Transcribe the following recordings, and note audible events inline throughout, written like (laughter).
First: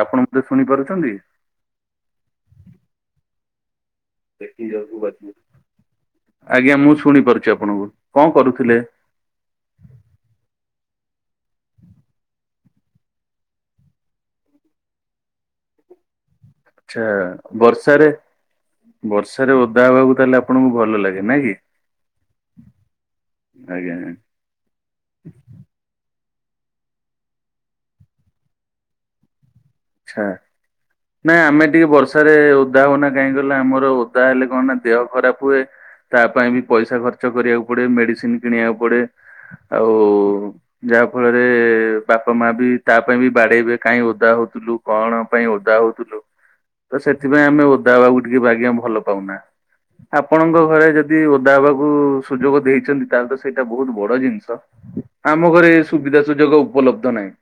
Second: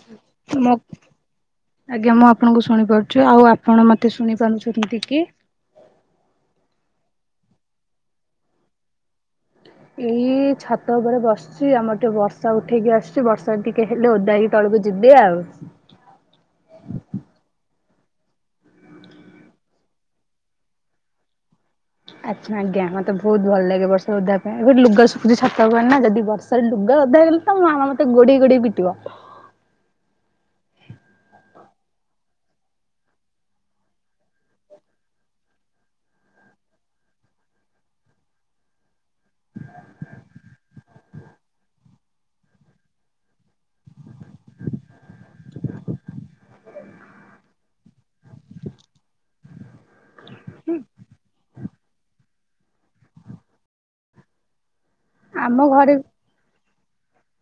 ଆପଣ ମତେ ଶୁଣି ପାରୁଛନ୍ତି? ଆଜ୍ଞା, ମୁଁ ଆପଣଙ୍କୁ ଶୁଣିପାରୁଛି, ଆଉ ଆପଣ ମତେ ଶୁଣି ପାରୁଛନ୍ତି କି? ଆଜ୍ଞା, ମୁଁ ଶୁଣି ପାରୁଛି ଆପଣଙ୍କୁ, କଣ କରୁଥିଲେ? ହ (inaudible) ଏଇ ଛାତ ଉପରେ ବସୁଛି, ଆମର ଟିକେ ବର୍ଷା ଉଠେଇକି ଆସୁଛି, ବର୍ଷା ଟିକେ ହେଲେ ଓଦା ହେକି ତଳକୁ ଯିବ। ଦେ ଆଉ ଆଛା, ବର୍ଷାରେ ବର୍ଷାରେ ଓଦା ହେବାକୁ ତାହେଲେ ଆପଣଙ୍କୁ ଭଲ ଲାଗେ, ନାଇ କି? ଆଚ୍ଛା, ଆଜ୍ଞା, ମତେ ବହୁତ ଭଲ ଲାଗେ ଆଜ୍ଞା ବର୍ଷା ଓଦାହେବା ପାଇଁ, ଏଟ ଲୁଗା ଶୁ ଛାତତା ହ ନା ଯଦି ବର୍ଷା (unintelligible) ଲୁଗା ଓଦା ହେଇଗଲେ ତ, ମାମା ମତେ ଗୋଡେଇ ଗୋଡେଇ ପିଟିବ। ଛା। ନାଇଁ ଆମେ ଟିକେ ବର୍ଷାରେ ଓଦା ହଉନା କାହିଁ କହିଲଲେ ଆମର ଓଦା ହେଲେ କଣ ନା ଦେହ ଖରାପ ହୁଏ। ତା ପାଇଁ ବି ପଇସା ଖର୍ଚ୍ଚ କରିବାକୁ ପଡେ ମେଡିସିନ କିଣିବାକୁ ପଡେ। ଆଉ ଯାହା ଫଳରେ ବାପା ମା ବି ତା ପାଇଁ ବି ବାଡେଇବେ କାହିଁ ଓଦା ହଉଥିଲୁ। କଣ ପାଇଁ ଓଦା ହଉଥିଲୁ ତ ସେଥିପାଇଁ ଆମେ ଓଦା ବାକୁ ଟିକେ ବାଗିବା ଭଲ ପାଉନା। ଆପଣଙ୍କ ଘରେ ଯଦି ଓଦା ହବାକୁ ସୁଯୋଗ ଦେଇଛନ୍ତି ତାହେଲେ ତ ସେଇଟା ବହୁତ ବଡ ଜିନିଷ। ଆମ ଘରେ ସୁବିଧା ସୁଯୋଗ ଉପଲବ୍ଧ ନାହିଁ।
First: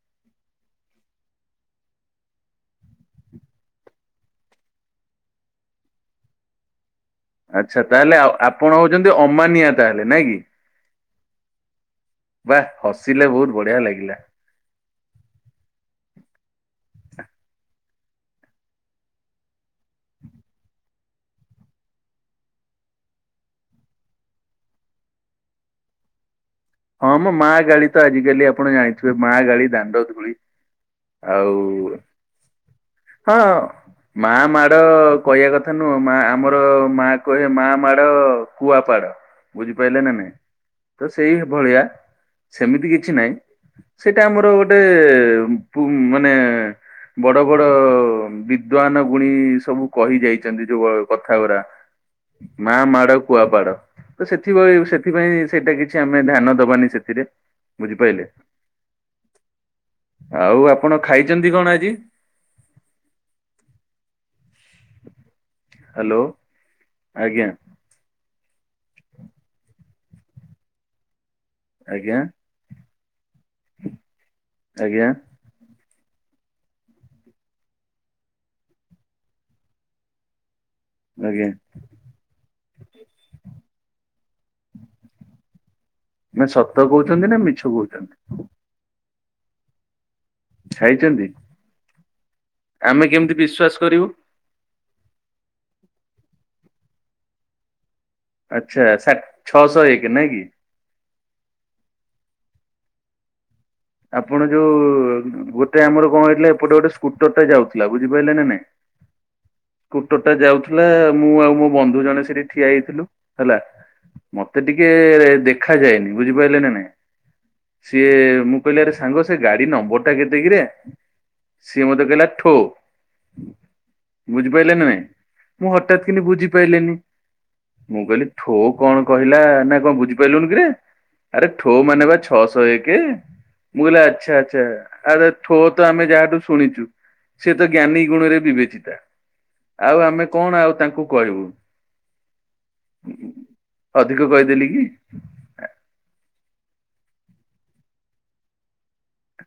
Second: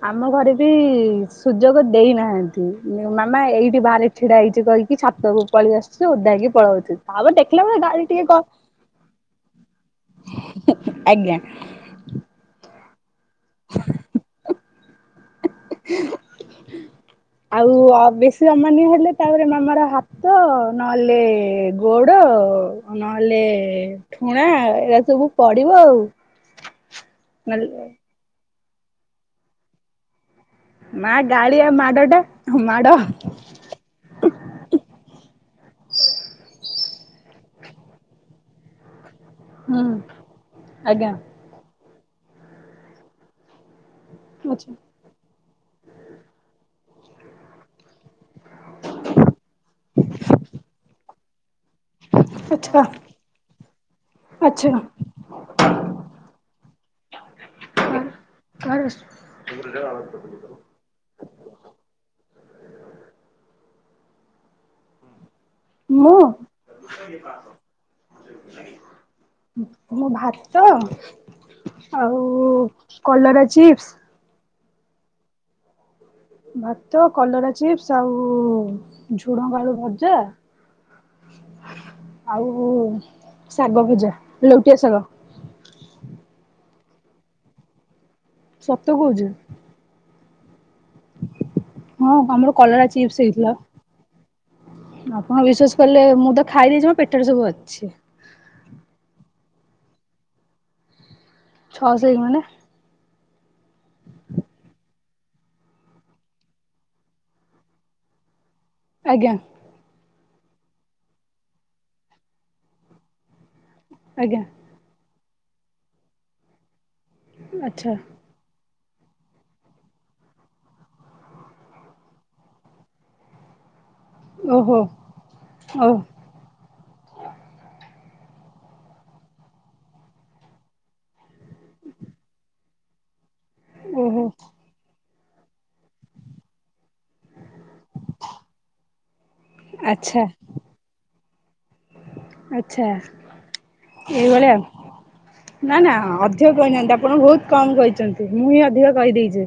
ହ ଆମ ଘରେ ବି ସୁଯୋଗ ଦେଇନାହାନ୍ତି ମାମା ଏଇଠି ବାହାରେ ଛିଡା ହେଇଛି କହିକି। ଛାତକୁ ପଳେଇ ଆସୁଛି ଓଧା ହେକି ପଳଉଛୁ। ଆଚ୍ଛା ତାହେଲେ ଆ ଆପଣ ହଉଛନ୍ତି ଅମାନିଆ ତାହେଲେ ନାଇଁ କିି। ଆଜ୍ଞା ବା ହସିଲେ ବହୁତ ବଢିଆ ଲାଗିଲା। ଆଉ ବେଶୀ ଅମାନୀୟ ହେଲେ ତାପରେ ମାମାର ହାତ ନହେଲେ ଗୋଡ। ନହେଲେ ଠୁଣା ଏଟା ସବୁ ପଡିବ ଆଉ। ହଁ ମୋ ମା ନହେଲେ ଗାଳି ତ ଆଜିକାଲି ଆପଣ ଜାଣିଥିବେ ମା ଗାଳି ଦାଣ୍ଡ ଧୂଳି। ମା ଆଉ ଗାଳିଆଉ ମାଡ ଟା। ହଁ ମା ମାଡ କହିବା କଥା ନୁହଁ ମା ଆମର। ମା କହେ ମା ମାଡ କୁଆପାଡ ହୁଁ ବୁଝିପାରିଲେ ନା ନାଇଁ ଆଜ୍ଞା ତ ସେଇ ସେଇଆ ସେମିତି କିଛି ନହିଁ ସେଇଟା ଆମର ଆଚ୍ଛା ଗୋଟେ। ମାନେ ବଡ ବଡ। ବିଦ୍ଵନ ଗୁଣି ସବୁ କହି ଯାଇଛନ୍ତି ଯୋଉ କଥା ଗୁରା। ମା ଆଚ୍ଛା ମାଡ କୁଆପାଡ ତ ଆଚ୍ଛା ସେଥିପାଇ ସେଥିପାଇଁ ସେଇଟା କିଛି ଆମ। ଆମେ ଧ୍ୟାନ ଦବାନି ସେଥିରେ ବୁଝିପାଇ ଲେ। କାର ଆଉ ଆପଣ ଖାଇଛନ୍ତି କଣ ଆଜି। ମୁଁ। ହ୍ୟାଲୋ ଆଜ୍ଞା ମୁଁ ଭାତ ଆଜ୍ଞା ଆଉ କଲରା ଚିପ୍ସ। ଆଜ୍ଞା। ଭାତ କଲରା ଚିପ୍ସ ଆଉ ଝୁଣଙ୍ଗ ଆଳୁ ଭଜା। ଆଜ୍ଞା। ଆଉ ଶାଗ ଭଜା। ଲୋଉଟିିଆ ଶାଗ। ନା ସତ କହୁଛନ୍ତି ନା ମିଛ କହୁଛନ୍ତି। ସତ କହୁଛି। ଖାଇଛନ୍ତି? ହଁ ଆମର କଲରା ଆମେ ଚିପସ କେମିତି ହେଇଥିଲା। ବିଶ୍ଵାସ କରିବୁ ଆପଣ ବିଶ୍ଵାସ କଲେ ମୁଁ ତ ଖାଇ ଦେଇଛି ମୋ ପେଟରେ ସବୁ ଅଛି। ଆଚ୍ଛା ସାଠ ଛଅ ସହ ଏକ ନାଇଁ କି। ଛଅଶହ ଏକ ମାନେ। ଆପଣ ଯୋଉ ଗୋଟେ ଆମର କଣ ହେଇଥିଲା ଏପଟେ ଗୋଟେ ସ୍କୁଟର ଟା ଯାଉଥିଲା ବୁଝିପାରିଲେ ନା ନାଇଁ। ଆଜ୍ଞା। ସୁକଟର ଯାଉଥିଲା ମୁଁ ଆଉ ମୋ ବନ୍ଧୁ ଜଣେ ସେଠି ଠିଆ ହେଇଥିଲୁ ହେଲା। ଆଜ୍ଞା ମତେ ଟିକେ ଦେଖାଯାଏନି ବୁଝିପାରିଲେ ନା ନାଇଁ ଆଚ୍ଛା ସିଏ ମୁଁ। କହିଲରେ ସାଙ୍ଗ ସେ ଗାଡି ନମ୍ବର ଟା କେତେକିରେ। ସିଏ ମତେ କହିଲା ଠୋ। ବୁଝିପାରିଲ ଓହୋ ନା ନାହିଁ ମୁଁ ଓ ହଠାତ୍ କିନ୍ତୁ ବୁଝିପାରିଲନି ମୁଁ କହିଲି। ଠୋ କଣ କହିଲା ନା କଣ ବୁଝିପାରିଲୁନି କିରେ ଆରେ ଠୋ ମାନେ ବା ଛଅଶହ ଏକ। ମୁଁ କହିଲି ଓହୋ ଆଚ୍ଛା ଆଚ୍ଛା। ଆ ଠୋ ତ ଆମେ ଯାହାଠୁ ଶୁଣିଛୁ ସେ ତ ଜ୍ଞାନୀ ଗୁଣ ରେ ବିବେଚିତା। ଆଉ ଆଚ୍ଛା ଆମେ କଣ ଆଉ ତାଙ୍କୁ କହିବୁ। ଆଚ୍ଛା ଅଧିକ ଏଇଭଳିଆ କହିଦେଲି କି ନା ନା କିଛି ଅଧିକ କହିନାହାନ୍ତି ଆପଣ ବହୁତ କମ କହିଛନ୍ତି ମୁଁ ହିଁ ଅଧିକ କହିଦେଇଛି।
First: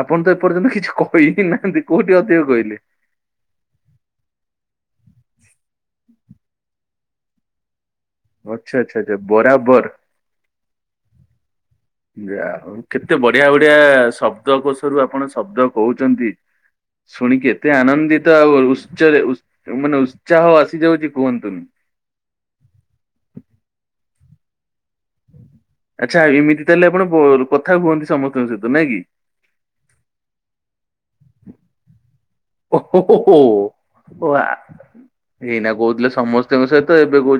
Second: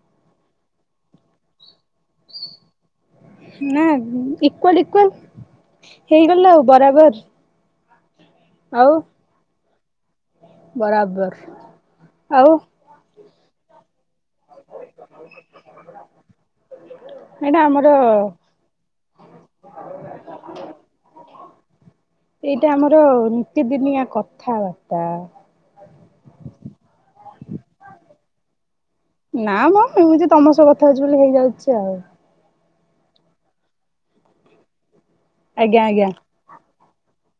ଆପଣ ତ ଏପର୍ଯ୍ୟନ୍ତ କିଛି କହି ହି ନାହାନ୍ତି କୋଉଠି ଅଧିକ କହିଲେ। ନା ଇକ୍ୱାଲ ଇକ୍ୱାଲ ହେଇଗଲା ଆଉ ବରାବର। ଆଚ୍ଛା ଆଉ ଆଚ୍ଛା ଆଚ୍ଛା ବରାବର। ବରାବର ଯାହା ଆଉ ହଉ କେତେ ବଢିଆ ବଢିଆ ଶବ୍ଦ କୋଷରୁ ଆପଣ ଶବ୍ଦ କହୁଛନ୍ତି। ଶୁଣିକି ଏଇଟା ଏତେ ଆମର ଆନନ୍ଦିତ ଆଉ ଉତ୍ସରେ ମାନେ ଉତ୍ସାହ ଆସିଯାଉଛି କୁହନ୍ତୁନି। ଏଇଟା ଆମର ନିତ ଦିନିଆ ଠାର। ଆଚ୍ଛା ଏମିତି ତାହେଲେ ଆପଣ ବ କଥା ହୁଅନ୍ତି ସମସ୍ତଙ୍କ ସହିତ ନାଇଁ କି। ନା ମ ମୁଁ ତମ ସହ କଥା ହଉଛି ବୋଲି ହେଇଯାଉଛି ଆଉ। ଓହୋ ଓ ଏଇନା କହୁଥିଲେ ସମସ୍ତଙ୍କ ସହିତ ଏବେ କହୁ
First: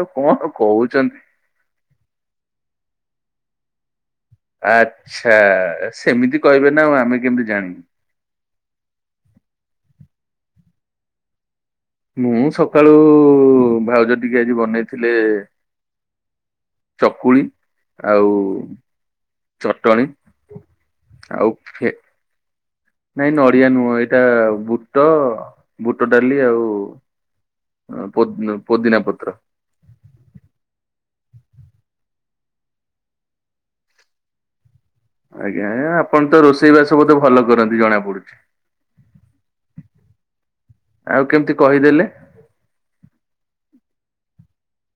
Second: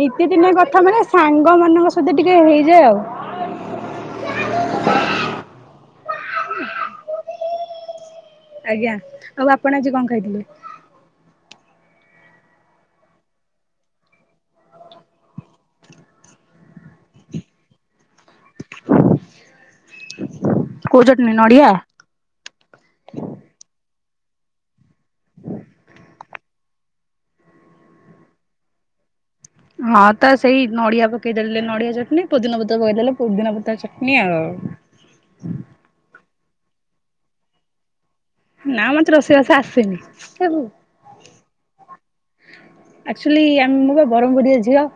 ନିତି ଦିନିଆ କଥା ମାନେ ସାଙ୍ଗ ମାନଙ୍କ ସହ ଟିକେ ହେଇଯାଏ ଆଉ। ଆଛା ସେମିତି କହିବେ ନା ଆଉ ଆମେ କେମିତି ଜାଣିବୁ? ଆଜ୍ଞା ଆଉ ଆପଣ ଆଜି କଣ ଖାଇଥିଲେ? ମୁଁ ସକାଳୁ ଭାଉଜ ଟିକେ ଆଜି ବନେଇଥିଲେ ଚକୁଳି ଆଉ ଚଟଣୀ। କୋଉ ଚଟଣୀ ନଡିଆ? ନାଇଁ ନଡିଆ ନୁହଁ ଏଇଟା ବୁଟ ବୁଟ ଡାଲି ଆଉ ପୋ ପୋଦିନା ପତ୍ର। ହଁ ତ ସେଇ ନଡିଆ ପକେଇଦଲେ ନଡିଆ ଚଟନୀ ପୋଦିିନ ପତ୍ର ପକେଇଦେଲେ ପୋଦିିନ ପତ୍ର ଚଟଣି ଆଉ। ଆଜ୍ଞା ଆଜ୍ଞା ଆପଣ ତ ରୋଷେଇ ବାସ ବୋତେ ଭଲ କରନ୍ତି ଜଣା ପଡୁଛି। ନା ମତେ ରୋଷେଇବାସ ଆସେନି ଆଉ କେମିତି କହିଦେଲେ (unintelligible) ଆକ୍ଚୁଆଲି ଆ ମୁଁ ବା ବ୍ରହ୍ମପୁରିଆ ଝିଅ।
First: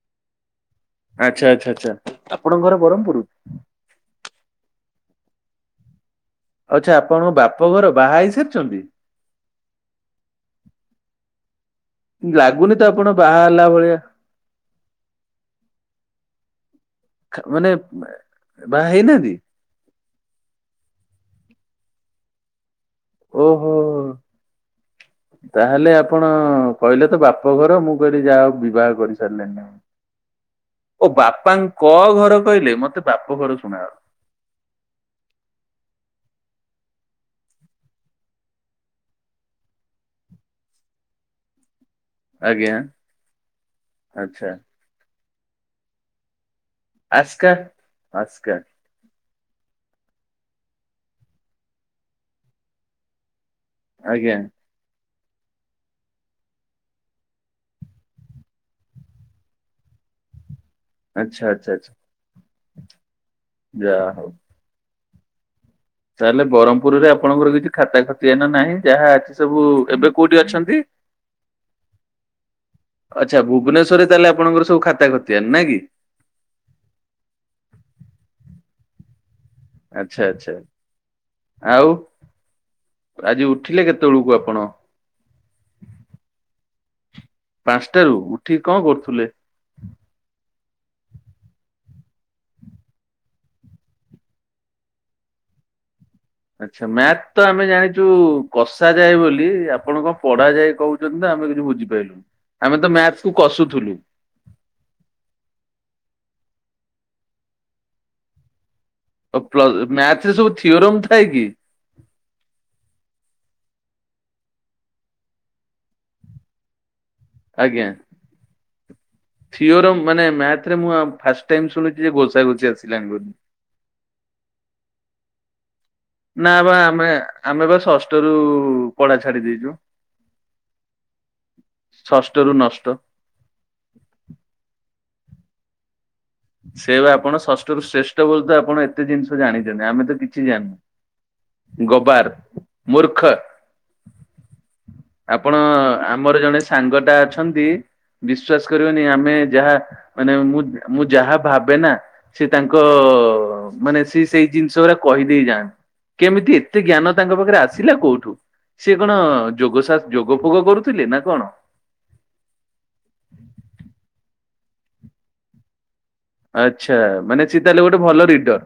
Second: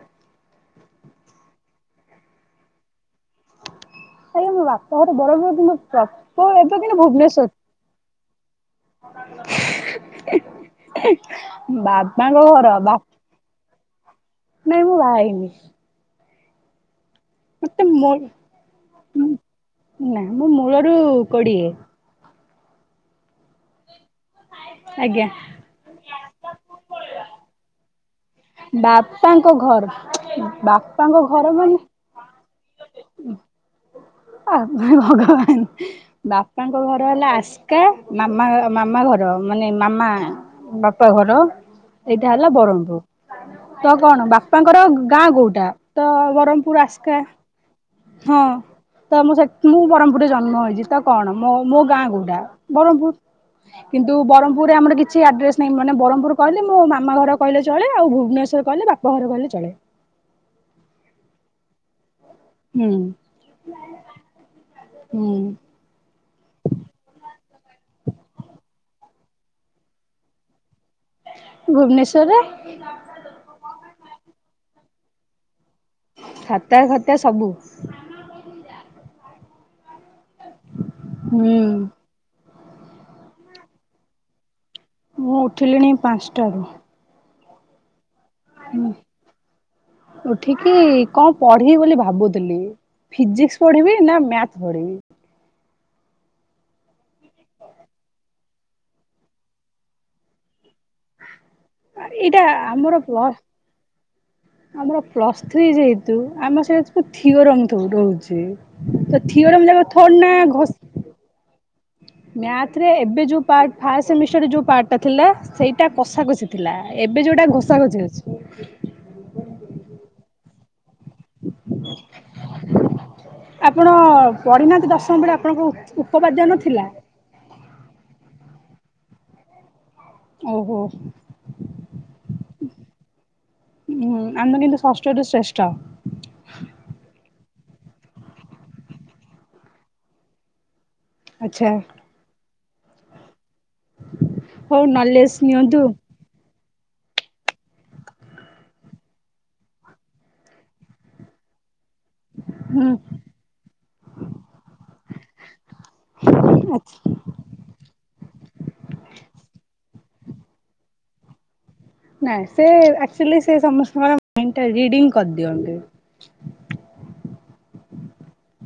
ଆଚ୍ଛା ଆଚ୍ଛା ଆଚ୍ଛା ଆପଣଙ୍କ ଘର ବ୍ରହ୍ମପୁର। ଆରେ ଆମ ବାପା ଘର ବଡ (unintelligible) ଆଛା ଆପଣଙ୍କ ବାପ ଘର ବାହା ହେଇ ସାରିଛନ୍ତି? ହେଁ ହେଁ ବାପାଙ୍କ ଘର ଲାଗୁନି ତ ବାପ ଆପଣ ବାହା ହେଲା ଭଳିଆ ନାଇଁ ମୁଁ ବାହା ହେଇନି। ମାନେ ମତେ ବାହା ହେଇନାହାନ୍ତି। ନାଇ ମୁଁ ମୂଳରୁ କୋଡିଏ। ଓହୋ ଆଜ୍ଞା। ତାହେଲେ ଆପଣ କହିଲେ ତ ବାପ ଘର ମୁଁ କହିଲି ଯାହା ହଉ ବିବାହ କରିସାରିଲେ ବାପାଙ୍କ ନାହି ଘର ଓ ବାପାଙ୍କ ଘର ମାନେ ବାପାଙ୍କ ଘରକୁ କହିଲେ ମତେ ବାପ ଘର ଶୁଣା ଗଲା। ଅ ଭଗବାନ ବାପାଙ୍କ ଘର ହେଲା ଆସ୍କା ମାମା ମାମା ଘର ମାନେ ମାମା ବାପା ଘର ଏଇଟା ହେଲା ଆଜ୍ଞା ବ୍ରହ୍ମପୁର ତ କଣ ଆଚ୍ଛା। ବାପାଙ୍କର ଗାଁ କୋଉଟା ତ ବ୍ରହ୍ମପୁର। ପୁର ଆସ୍କା ହଁ ଆସ୍କା ତ ମୁଁ ମୁଁ ବ୍ରହ୍ମପୁରରେ ଜନ୍ମ ହେଇଛି ତ କଣ ମୋ ମୋ ଗାଁ କୋଉଟା ବ୍ରହ୍ମପୁର। କିନ୍ତୁ ଆଜ୍ଞା ବ୍ରହ୍ମପୁରରେ ଆମର କିଛି କିଛି ଆଡ୍ରେସ୍ ନାହିଁ ମାନେ ବ୍ରହ୍ମପୁର କହିଲେ ମୋ ମାମା ଘର କହିଲେ ଚଳେ ଆଉ ଭୁବନେଶ୍ୱର କହିଲେ ବାପା ଘର କହିଲେ ଚଳେ। ଆଛା ଆଚ୍ଛା ଆଛା। ହୁଁ ହୁଁ। ତାହେଲେ ବ୍ରହମପୁରରେ ଆପଣଙ୍କର କିଛି ଖାତା ଖତି ଆନ ନାହିଁ ଯାହା ଅଛି ସବୁ ଏବେ କୋଉଠି ଅଛନ୍ତି? ଭୁବନେଶ୍ୱରରେ ଆଚ୍ଛା ଭୁବନେଶ୍ଵରରେ ତାହେଲେ ଆପଣଙ୍କର ସବୁ ଖାତା ଖତିଆନ ନାଇଁ କି? ଖାତା ଖତା ସବୁ। ଆଚ୍ଛା ଆଚ୍ଛା ହୁଁ ଆଉ ଆଜି ଉଠିଲେ କେତେବେଳକୁ ଆପଣ? ମୁଁ ଉଠିଲିଣି ପାଞ୍ଚଟାରୁ ପାଞ୍ଚଟାରୁ ଉଠି କଣ କରୁଥିଲେ? ଉଠିକ କଣ ପଢିବି ବୋଲି ଭାବୁଥିଲି? ଫିଜିକ୍ସ୍ ପଢିବି ନା ମ୍ୟାଥ୍ ପଢିବି? ଆଚ୍ଛା ମ୍ୟାଥ ତ ଆମେ ଜାଣିଚୁ କଷାଯାଏ ବୋଲି ଆପଣ କଣ ପଢାଯାଏ କୋହୁଚନ୍ତି ନା ଆମେ କି ଆରେ ଏଇଟା ଆମର କଷୁଥିଲୁ ପ୍ଲସ୍-ଆମର ପ୍ଲସ୍ ଥ୍ରୀ ଯେହେ ତୁ ଆମ ସେଇଡା ସବୁ ଥିଓରି ରାଙ୍କ ରହୁଛି। ତ ଆଉ ଥିଓରି ପ୍ଲ ଆମେ ତାକୁ ମ୍ୟାଥ୍ ଥୋଡିନା ରେ ସବୁ ଘୋଷ୍ ଥିଓରମ୍ ଥାଏ କି? ମ୍ୟାଥରେ ଏବେ ଯୋଉ ପାଟ୍-ଫାଷ୍ଟ ସେମିଷ୍ଟାରରେ ଯୋଉ ପାର୍ଟଟା ଥିଲା ସେଇଟା କଷାକଷି ଥିଲା। ଏବେ ଯୋଉଟା ଆଜ୍ଞା ଘୋଷାଘୋଷି ଅଛି। ଥିଓରିର ମାନେ ମ୍ୟାଥରେ ମୁଁ ଆ ଫାଷ୍ଟ୍ ଟାଇମ୍ ଶୁଣୁଚି ଯେ ଘୋଷାଘୋଷି ଆସିଲାଣି ବୋଲି। ଆପଣ ପଢିନାହାନ୍ତି ଦଶମ ବେଳେ ଆପଣଙ୍କ ଉପପାଦ୍ୟ ନାପା ନଥିଲା? ଆମେ-ଆମେ ପା ଷଷ୍ଠରୁ ପଢା ଛାଡିଦେଇଚୁ। ଓହୋ ଷଷ୍ଠରୁ ନଷ୍ଟ। ଉ-ଉଁ ଆମେ କିନ୍ତୁ ଷଷ୍ ଷ୍ଟରୁ ଶ୍ରେଷ୍ଠ। ସେଇ ପା ଆପଣ ଷଷ୍ଠରୁ ଶ୍ରେଷ୍ଠ ବୋଲି ତ ଆପଣ ଏତେ ଜିନଷ ଜାଣିଚନ୍ତି ଆମେ ତ କିଛି ଆଚ୍ଛା। ଜାଣିନୁ। ଗବାର୍ ମୂର୍ଖ। ହଉ ନଲେଜ ଆପଣ ନିଅନ୍ତୁ ଆମର ଜଣେ ସାଙ୍ଗଟା ଅଛନ୍ତି ବିଶ୍ଵାସ କରିବନି ଆମେ ଯାହା ମାନେ ମୁଁ-ମୁଁ ଯାହା ଭାବେନା ସେ ତାଙ୍କ ହୁଁ ମାନେ ସିଏ ସେଇ ଜିନଷରା କହିଦେଇ ଯାଆନ୍ କେମିତି ଏତେ ଆଚ୍ଛା। ଜ୍ଞାନ ତାଙ୍କ ପାଖରେ ଆସିଲା କୋଉଠୁ? ସିଏ କଣ ସାର୍ ଯୋଗ ଫୋଗ କରୁଥୁଲେ ନା କଣ? ନାଇଁ ସେ ଆକଚୋଲି ସେ ସମସ୍ତଙ୍କର ମାଇଣ୍ଡଟା ରିଡ଼ିଙ୍ଗ୍ କରଦିଅନ୍ତି। ଆଚ୍ଛା ମାନେ ସେ ତାହେଲେ ଗୋଟେ ଭଲ ରିଡର?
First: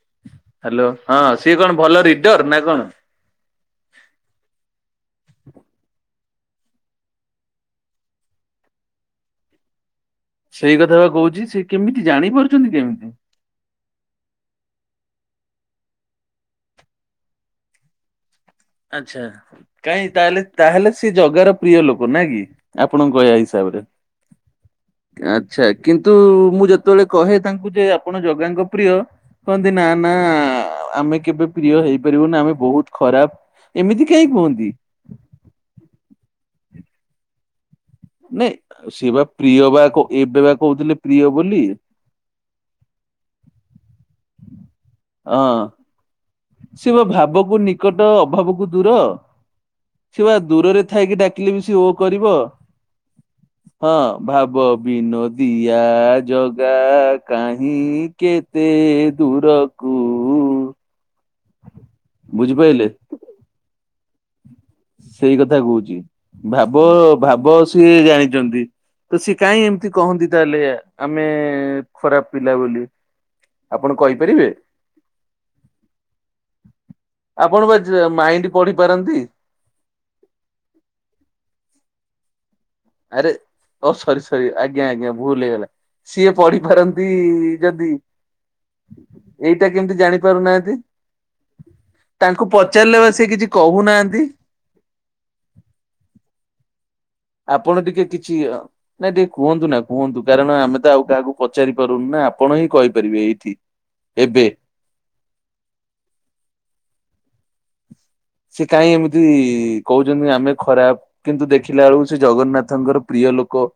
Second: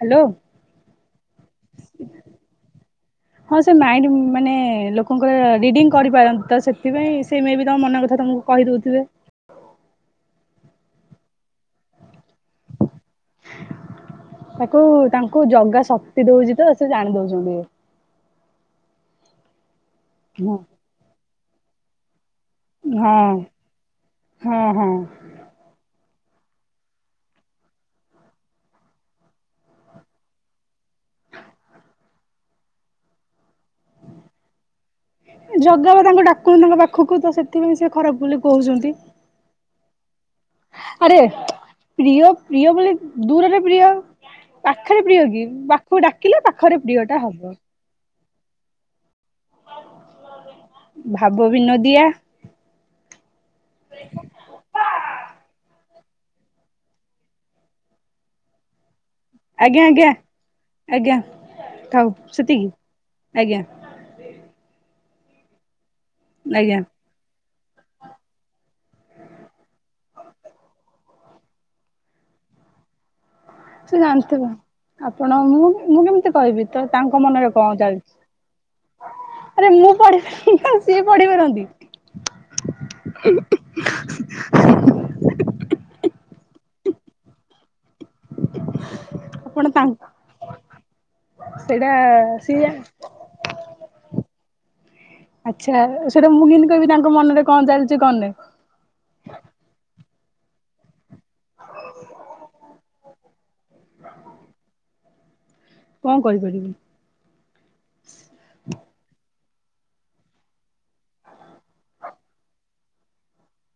ହାଲୋ? ହ୍ୟାଲୋ ହଁ ସିଏ କଣ ଭଲ ରିଡର ନା କଣ? ହଁ ସେ ମାଇଣ୍ଡ ମାନେ ଲୋକଙ୍କର ରିଡିଙ୍ଗ୍ କରିପାରନ୍ ତ ସେଥିପାଇଁ ସେ ମେ ବି ତମ ମନ କଥା ତମକୁ କହିଦୋଉଥୁବେ। ସେଇ କଥା ପା କୋହୁଚି ସେ କେମିତି ଜାଣିପାରୁଚନ୍ତି କେମିତି? ତାକୁ ତାଙ୍କୁ ଜଗା ଶକ୍ତି ଦଉଛି ତ, ସେ ଜାଣି ଦଉଛନ୍ତି। ଆଚ୍ଛା! କାଇଁ ତାହେଲେ ହଁ ତାହେଲେ ସେ ଜଗାର ପ୍ରିୟ ଲୋକ ନା କି? ଆପଣଙ୍କ କହିବା ହିସାବରେ। ହଁ ହଁ। ଆଚ୍ଛା! କିନ୍ ତୁ ମୁଁ ଯେତେବେଳେ କହେ ତାଙ୍କୁ ଯେ ଆପଣ ଜଗାଙ୍କ ପ୍ରିୟ କହନ୍ତି ନା ନା ଆ ଆମେ କେବେ ପ୍ରିୟ ହେଇପାରିବୁନି, ଆମେ ବହୁତ ଖରାପ। ଏମିତି କାହିଁ କୁହନ୍ତି ଜଗା ବା ତାଙ୍କୁ ଡାକୁନି ତାଙ୍କ ପାଖକୁ ତ ସେଥିପାଇଁ ସେ ଖରାପ ବୋଲି କହୁଛନ୍ତି। ନାଇଁ ସେ ବା ପ୍ରିୟ ବା ଏବେ ବା କହୁଥିଲେ ଆରେ ପ୍ରିୟ ବୋଲି। ପ୍ରିୟ ପ୍ରିୟ ବୋଲି ଦୂରରେ ପ୍ରିୟ ପାଖରେ ପ୍ରିୟ କି? ହଁ ପାଖକୁ ଡାକିଲେ ପାଖ ସେ ବା ଭାବକୁ ନିକଟ ଅଭାବକୁ ଦୂର। ସେ ବା ଦୂରରେ ଥାଇକି ଭାବ ଡାକିଲେ ବି ସେ ଓ ବିନୋଦିଆ କରିବ। ହଁ, ଭାବ ବିନୋଦିଆ ଜଗା କାହିଁ କେତେ ଆଜ୍ଞା! ଦୂରକୁ ଆଜ୍ଞା! ଆଜ୍ଞା! ଥାଉ ସେତିକି, ବୁଝିପାଇଲେ? ଆଜ୍ଞା! ସେଇ କଥା କହୁଛି ଆଜ୍ଞା ଭାବ ଭାବ ସିଏ ଜାଣିଚନ୍ତି। ତ ସିଏ କାହିଁ ଏମିତି କହନ୍ତି ତାହେଲେ ଆମେ ଖରାପ ପିଲା ବୋଲି। ସେ ଆପଣ ଜାଣିଥିବ। କହିପାରିବେ? ଆପଣ ମୁଁ ମୁଁ କେମିତି କହିବି ତ ତାଙ୍କ ମନରେ ଆପଣ କଣ ବା ଜ ମାଇଣ୍ଡ ପଢି ଚାଲଛି? ପାରନ୍ତି ଆରେ ମୁଁ ପଢି ପାରେ (inaudible) ସିଏ ପଢି ପାରନ୍ତି। ଆରେ ଓ ସରି ସରି ଆଜ୍ଞା! ଆଜ୍ଞା! ଭୁଲ ହେଇଗଲା। ସିଏ ପଢିପାରନ୍ତି ଯଦି ଆପଣ ଏଇଟା କେମତି ତାଙ୍କ ଜାଣି ପାରୁନାହାନ୍ତି? ସେଇଟା ତାଙ୍କୁ ସିଏ ପଚାରିଲେ ବା ସେ କିଛି କହୁନାହାନ୍ତି। ଆଚ୍ଛା ସେଟା ମୁଁ କେମିତି କହିବି ତାଙ୍କ ମନରେ କଣ ଆପଣ ଚାଲିଛି ଟିକେ କଣ ନାହିଁ କିଛି ନାଇଁ ଟିକେ କୁହନ୍ତୁ ନା କୁହନ୍ତୁ କାରଣ ଆମେ ତ ଆଉ କାହାକୁ ପଚାରି ପାରୁନି ନା ଆପଣ ହିଁ କହିପାରିବେ ଏଇଠି ଏବେ। କଣ କରିପାରିବି? ସେ କାହିଁ ଏମିତି କହୁଛନ୍ତି ଆମେ ଖରାପ କିନ୍ତୁ ଦେଖିଲା ବେଳକୁ ସେ ଜଗନ୍ନାଥଙ୍କର ପ୍ରିୟ ଲୋକ।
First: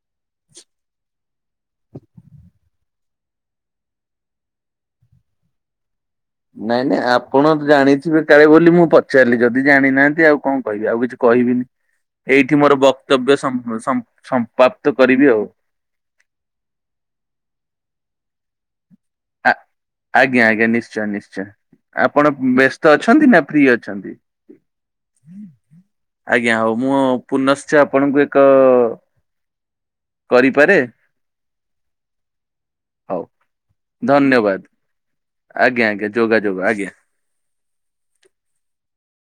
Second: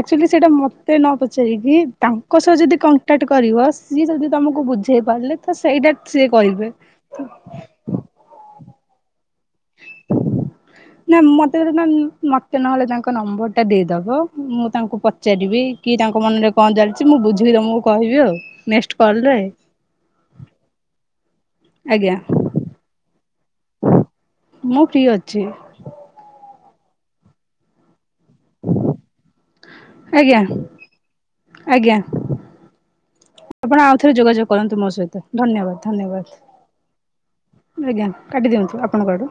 ଆକଚୁଲି ସେଇଟା ମତେ ନ ପଚାରିକି ତାଙ୍କ ସହ ଯଦି କଣ ଟାଟ କରିବ ସିଏ ଯଦି ତମକୁ ବୁଝେଇ ପାରିଲେ ତ ସେଇଟା ସିଏ କହିବେ। ନାଇଁ ନାଇଁ ଆପଣ ତ ଜାଣିଥିବେ କାଳେ ବୋଲି ମୁଁ ପଚାରିଲି, ଯଦି ଯଦି ଜାଣିନାହାନ୍ତି ଆଉ କଣ କହିବି ଆଉ ନା କିଛି ମତେ କହିବିନି, ମତେ ଏଇଠି ମୋର ନହେଲେ ତାଙ୍କ ବକ୍ତବ୍ୟ ନମ୍ବର ଟା ସମ୍-ସମ୍ ଦେଇଦବ ମୁଁ ତାଙ୍କୁ ପଚାରିବି କି ତାଙ୍କ ମନରେ କଣ ଚାଲିଛି ମୁଁ ବୁଝିକି ତମକୁ କହିବି ଆଉ, ନେସ ଆ-ଆଜ୍ଞା! ଆଜ୍ଞା! ନିଶ୍ଚୟ ନିଶ୍ଚୟ ଆଜ୍ଞା ଆପଣ ବ୍ୟସ୍ତ ଅଛନ୍ତି ନା ଫ୍ରି ଅଛନ୍ତି ମୁଁ ଫ୍ରି ଅଛି। ଆଜ୍ଞା! ହଉ ମୁଁ ପୁନଶ୍ଚ ଆପଣଙ୍କୁ ଏ ଆଜ୍ଞା କରିପାରେ ଆଜ୍ଞା। ହଉ ଆପଣ ଆଉଥରେ ଯୋଗାଯୋଗ ଧନ୍ୟବାଦ। କରନ୍ତୁ ମୋ ସହିତ ଧନ୍ୟବାଦ ଆଜ୍ଞା ଆଜ୍ଞା ଯୋଗାଯୋଗ ଆଜ୍ଞା। ଧନ୍ୟବାଦ। ଆଜ୍ଞା କାଟି ଦିଅନ୍ତୁ ଆପଣଙ୍କ ଆଡୁ।